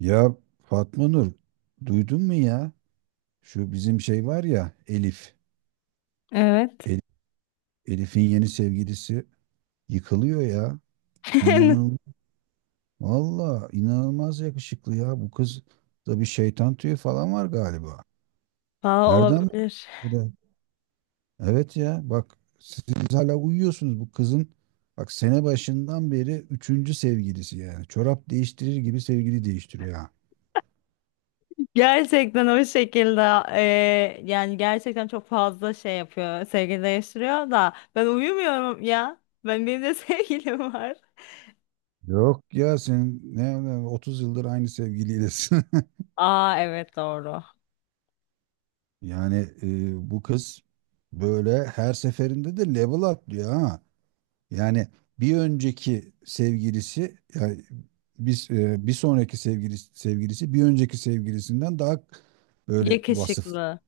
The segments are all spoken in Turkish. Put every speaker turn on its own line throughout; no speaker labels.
Ya, Fatma Nur, duydun mu ya? Şu bizim şey var ya, Elif.
Evet.
El- Elif'in yeni sevgilisi yıkılıyor ya. İnanıl Valla, inanılmaz yakışıklı ya. Bu kız da bir şeytan tüyü falan var galiba.
Valla
Nereden bu?
olabilir.
bu da- Evet ya, bak, siz hala uyuyorsunuz bu kızın. Bak, sene başından beri üçüncü sevgilisi yani. Çorap değiştirir gibi sevgili değiştiriyor ha.
Gerçekten o şekilde yani gerçekten çok fazla şey yapıyor. Sevgili değiştiriyor da ben uyumuyorum ya. Benim de sevgilim var.
Yok ya, sen 30 yıldır aynı sevgiliylesin.
Aa, evet, doğru.
Yani bu kız böyle her seferinde de level atlıyor ha. Yani bir önceki sevgilisi yani bir sonraki sevgilisi, bir önceki sevgilisinden daha böyle vasıflı,
Yakışıklı.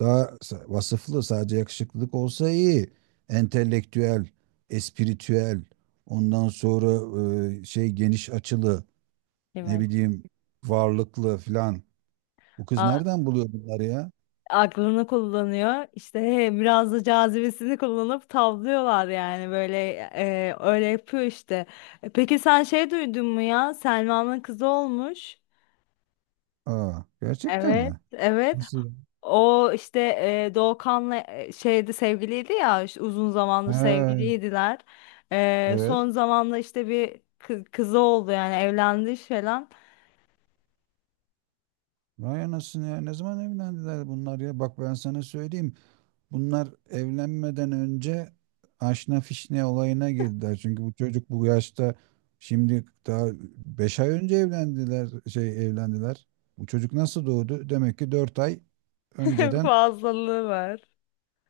vasıflı, sadece yakışıklılık olsa iyi. Entelektüel, espiritüel, ondan sonra geniş açılı, ne
Demek.
bileyim, varlıklı filan. Bu kız
A-
nereden buluyor bunları ya?
Aklını kullanıyor. İşte, biraz da cazibesini kullanıp tavlıyorlar yani böyle, öyle yapıyor işte. Peki sen şey duydun mu ya? Selma'nın kızı olmuş.
Aa, gerçekten
Evet,
mi?
evet.
Nasıl?
O işte, Doğukan'la şeydi, sevgiliydi ya, işte uzun zamandır
He,
sevgiliydiler.
evet.
Son zamanla işte bir kızı oldu, yani evlendi falan.
Vay anasını ya. Ne zaman evlendiler bunlar ya? Bak, ben sana söyleyeyim. Bunlar evlenmeden önce aşna fişne olayına girdiler. Çünkü bu çocuk bu yaşta şimdi daha 5 ay önce evlendiler, evlendiler. Bu çocuk nasıl doğdu? Demek ki 4 ay önceden
Fazlalığı var.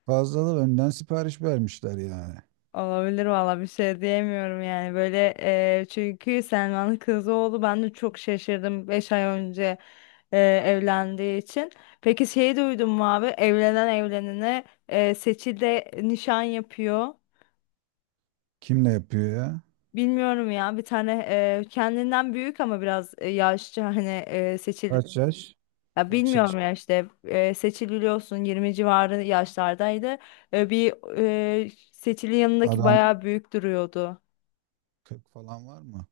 önden sipariş vermişler yani.
Olabilir valla, bir şey diyemiyorum yani böyle, çünkü Selman'ın kızı oldu, ben de çok şaşırdım 5 ay önce e, evlendiği için. Peki şeyi duydun mu abi? Evlenen evlenene, Seçil'de nişan yapıyor.
Kimle yapıyor ya?
Bilmiyorum ya, bir tane kendinden büyük, ama biraz yaşça, hani seçil,
Kaç yaş?
ya
Kaç yaş?
bilmiyorum ya, işte seçililiyorsun, 20 civarı yaşlardaydı. Bir seçili yanındaki
Adam
bayağı büyük duruyordu.
40 falan var mı?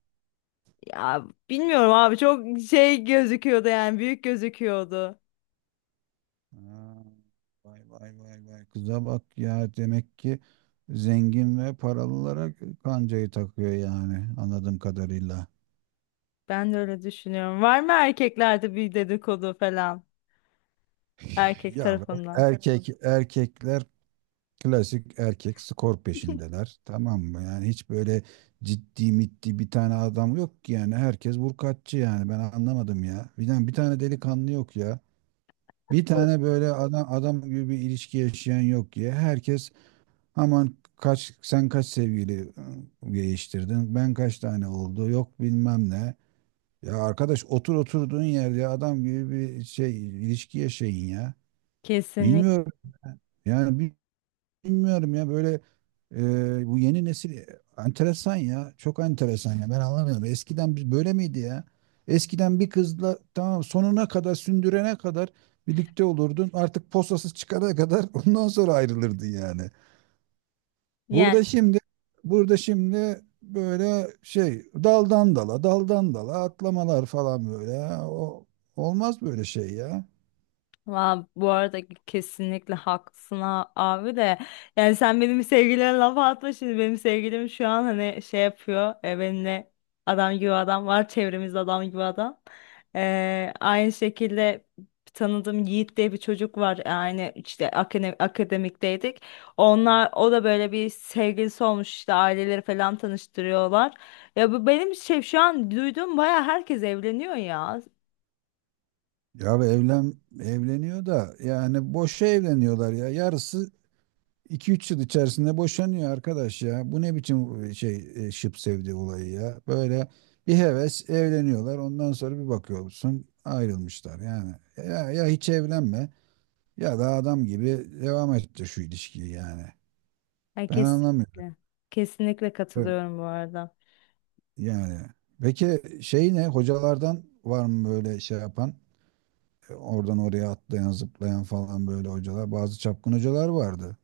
Ya bilmiyorum abi, çok şey gözüküyordu yani, büyük gözüküyordu.
Ha, vay vay vay vay, kıza bak ya, demek ki zengin ve paralılara kancayı takıyor yani, anladığım kadarıyla.
Ben de öyle düşünüyorum. Var mı erkeklerde bir dedikodu falan, erkek
Ya, böyle
tarafından?
erkekler klasik, erkek skor peşindeler, tamam mı? Yani hiç böyle ciddi mitti bir tane adam yok ki yani, herkes vurkaççı yani, ben anlamadım ya. Bir tane, bir tane delikanlı yok ya. Bir tane böyle adam adam gibi bir ilişki yaşayan yok ya. Herkes aman, kaç, sen kaç sevgili değiştirdin? Ben kaç tane oldu? Yok, bilmem ne. Ya arkadaş, otur oturduğun yerde adam gibi bir şey, ilişki yaşayın ya.
Kesinlikle.
Bilmiyorum. Yani bilmiyorum ya, böyle bu yeni nesil enteresan ya. Çok enteresan ya. Ben anlamıyorum. Eskiden biz böyle miydi ya? Eskiden bir kızla, tamam, sonuna kadar, sündürene kadar birlikte olurdun. Artık posasız çıkana kadar ondan sonra ayrılırdın yani. Burada şimdi burada şimdi böyle şey, daldan dala, daldan dala atlamalar falan, böyle o olmaz böyle şey ya.
Bu arada kesinlikle haklısın abi de. Yani sen benim sevgilime laf atma, şimdi benim sevgilim şu an hani şey yapıyor benimle. Adam gibi adam var çevremizde, adam gibi adam. Aynı şekilde tanıdığım Yiğit diye bir çocuk var, yani işte akademikteydik onlar. O da böyle, bir sevgilisi olmuş, işte aileleri falan tanıştırıyorlar. Ya bu benim şey, şu an duyduğum, baya herkes evleniyor ya.
Ya bu evlen evleniyor da yani, boşa evleniyorlar ya. Yarısı 2-3 yıl içerisinde boşanıyor arkadaş ya. Bu ne biçim şıp sevdi olayı ya. Böyle bir heves evleniyorlar. Ondan sonra bir bakıyorsun ayrılmışlar yani. Ya, ya hiç evlenme, ya da adam gibi devam etti şu ilişkiyi yani.
Ay,
Ben anlamıyorum.
kesinlikle. Kesinlikle
Evet.
katılıyorum bu arada.
Yani, peki, ne hocalardan var mı böyle şey yapan? Oradan oraya atlayan, zıplayan falan, böyle hocalar, bazı çapkın hocalar vardı.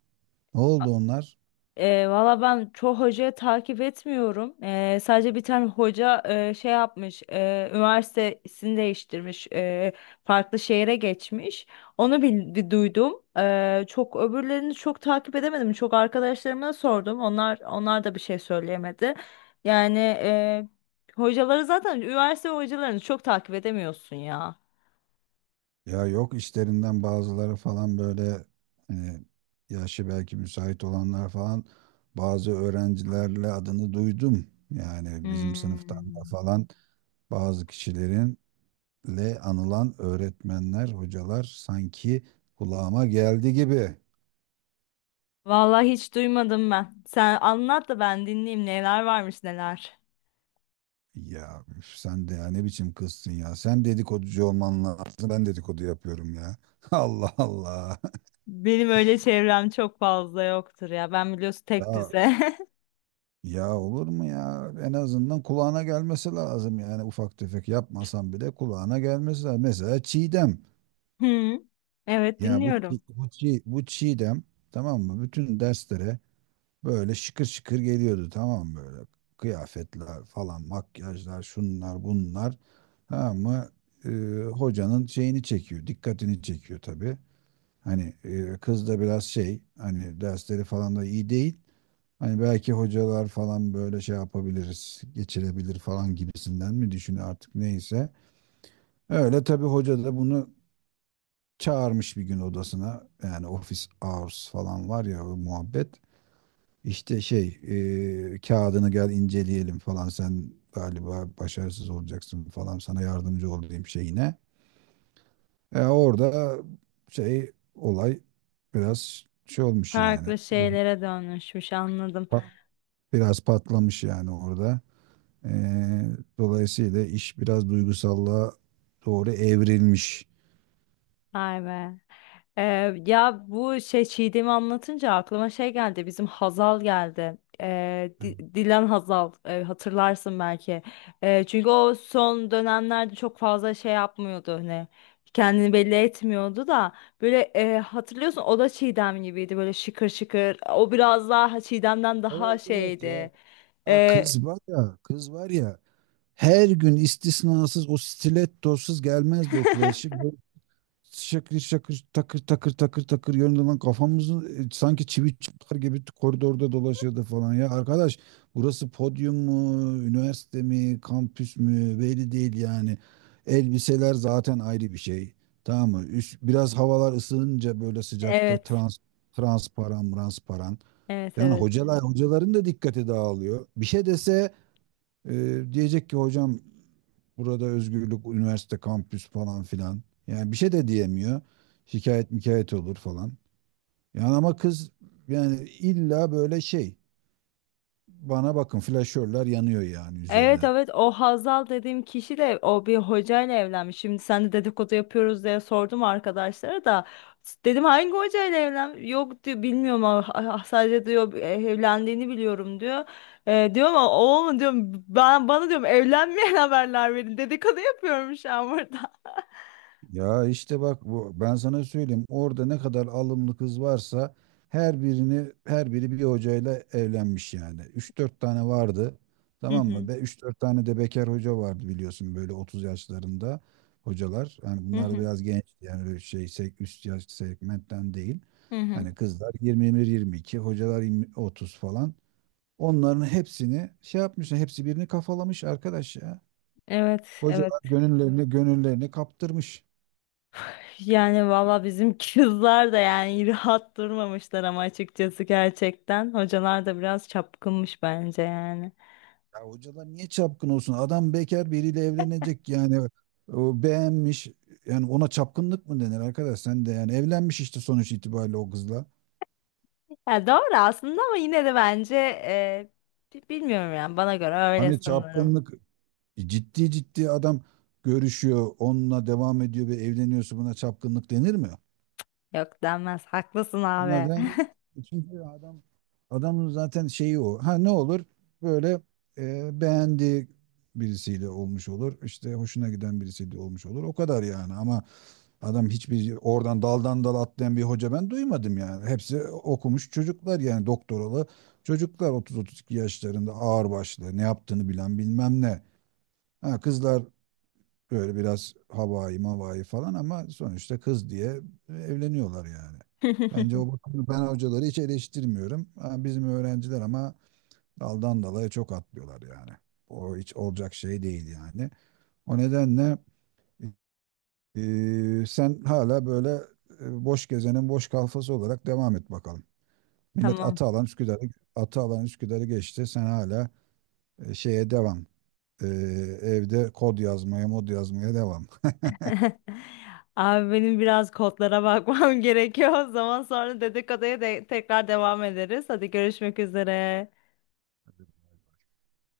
Ne oldu onlar?
Valla ben çoğu hocayı takip etmiyorum. Sadece bir tane hoca şey yapmış, üniversitesini değiştirmiş, farklı şehre geçmiş. Onu bir duydum. E, çok Öbürlerini çok takip edemedim. Çok arkadaşlarıma sordum. Onlar da bir şey söyleyemedi. Yani, hocaları zaten, üniversite hocalarını çok takip edemiyorsun ya.
Ya yok, işlerinden bazıları falan, böyle hani yaşı belki müsait olanlar falan, bazı öğrencilerle adını duydum. Yani bizim sınıftan da
Hmm.
falan bazı kişilerinle anılan öğretmenler, hocalar sanki kulağıma geldi gibi.
Vallahi hiç duymadım ben. Sen anlat da ben dinleyeyim, neler varmış neler.
Ya üf, sen de ya, ne biçim kızsın ya. Sen dedikoducu olman lazım. Ben dedikodu yapıyorum ya. Allah Allah.
Benim öyle çevrem çok fazla yoktur ya. Ben, biliyorsun, tek
Ya,
düze.
ya olur mu ya? En azından kulağına gelmesi lazım yani, ufak tefek yapmasan bile kulağına gelmesi lazım. Mesela Çiğdem.
Hı. Evet,
Ya bu
dinliyorum.
Çiğdem, tamam mı? Bütün derslere böyle şıkır şıkır geliyordu, tamam mı böyle? Kıyafetler falan, makyajlar, şunlar, bunlar. Tamam mı? Ee, hocanın şeyini çekiyor, dikkatini çekiyor tabii. Hani kız da biraz şey, hani dersleri falan da iyi değil. Hani belki hocalar falan böyle şey yapabiliriz, geçirebilir falan gibisinden mi düşünüyor artık, neyse. Öyle tabii, hoca da bunu çağırmış bir gün odasına. Yani office hours falan var ya, o muhabbet. İşte kağıdını gel inceleyelim falan, sen galiba başarısız olacaksın falan, sana yardımcı olayım şeyine. Orada olay biraz şey olmuş yani.
Farklı şeylere dönüşmüş, anladım.
Biraz patlamış yani orada. Ee, dolayısıyla iş biraz duygusallığa doğru evrilmiş.
Vay be. Ya bu şey, Çiğdem'i anlatınca aklıma şey geldi, bizim Hazal geldi. Dilan Hazal, hatırlarsın belki. Çünkü o son dönemlerde çok fazla şey yapmıyordu, hani kendini belli etmiyordu da, böyle hatırlıyorsun, o da Çiğdem gibiydi, böyle şıkır şıkır. O biraz daha Çiğdem'den daha
Evet, evet ya.
şeydi.
Ha,
Ee,
kız var ya, kız var ya. Her gün istisnasız o stilettosuz gelmezdi okula. Şakır şakır, takır takır takır takır yönünden kafamızın sanki çivi çakar gibi koridorda dolaşırdı falan ya. Arkadaş, burası podyum mu, üniversite mi, kampüs mü, belli değil yani. Elbiseler zaten ayrı bir şey. Tamam mı? Üst, biraz havalar ısınınca böyle sıcakta
evet,
transparan transparan.
evet,
Yani
evet.
hocalar, da dikkati dağılıyor. Bir şey dese diyecek ki hocam, burada özgürlük, üniversite, kampüs falan filan. Yani bir şey de diyemiyor. Şikayet mikayet olur falan. Yani ama kız, yani illa böyle şey, bana bakın, flaşörler yanıyor yani
Evet,
üzerine.
evet, o Hazal dediğim kişi de o bir hocayla evlenmiş. Şimdi sen de dedikodu yapıyoruz diye sordum arkadaşlara da, dedim hangi hocayla evlen? Yok diyor, bilmiyorum ama, sadece diyor evlendiğini biliyorum diyor. Diyorum ama, o mu diyorum, ben bana diyorum, evlenmeyen haberler verin, dedikodu yapıyorum şu an burada.
Ya işte bak, bu ben sana söyleyeyim, orada ne kadar alımlı kız varsa her biri bir hocayla evlenmiş yani. 3-4 tane vardı.
Hı
Tamam mı?
hı.
Ve 3-4 tane de bekar hoca vardı, biliyorsun, böyle 30 yaşlarında hocalar. Yani
Hı
bunlar
hı.
da biraz genç yani, böyle şey, üst yaş segmentten değil.
Hı hı.
Hani kızlar 21, 22, hocalar 20 30 falan. Onların hepsini şey yapmışlar, hepsi birini kafalamış arkadaş ya.
Evet, evet.
Hocalar gönüllerini kaptırmış.
Yani valla, bizim kızlar da yani rahat durmamışlar ama, açıkçası gerçekten. Hocalar da biraz çapkınmış bence yani.
Ya hocalar niye çapkın olsun? Adam bekar biriyle evlenecek yani. O beğenmiş. Yani ona çapkınlık mı denir arkadaş? Sen de yani evlenmiş işte sonuç itibariyle o kızla.
Ya doğru aslında ama, yine de bence bilmiyorum yani, bana göre öyle
Hani
sanırım.
çapkınlık, ciddi ciddi adam görüşüyor, onunla devam ediyor ve evleniyorsa buna çapkınlık denir mi?
Yok, denmez. Haklısın
Ona
abi.
den Çünkü adam, adamın zaten şeyi o. Ha, ne olur? Böyle beğendiği birisiyle olmuş olur. İşte hoşuna giden birisiyle olmuş olur. O kadar yani ama adam, hiçbir oradan daldan dala atlayan bir hoca ben duymadım yani. Hepsi okumuş çocuklar yani, doktoralı çocuklar 30-32 yaşlarında, ağırbaşlı, ne yaptığını bilen, bilmem ne. Ha, kızlar böyle biraz havai mavai falan, ama sonuçta kız diye evleniyorlar yani. Bence o bakımda ben hocaları hiç eleştirmiyorum. Ha, bizim öğrenciler ama daldan dalaya çok atlıyorlar yani. O hiç olacak şey değil yani. O nedenle sen hala böyle boş gezenin boş kalfası olarak devam et bakalım. Millet
Tamam.
atı alan Üsküdar'ı geçti. Sen hala şeye devam. Ee, evde kod yazmaya, mod yazmaya devam.
Abi benim biraz kodlara bakmam gerekiyor. O zaman sonra dedikoduya de tekrar devam ederiz. Hadi, görüşmek üzere.
Hadi, bay bay.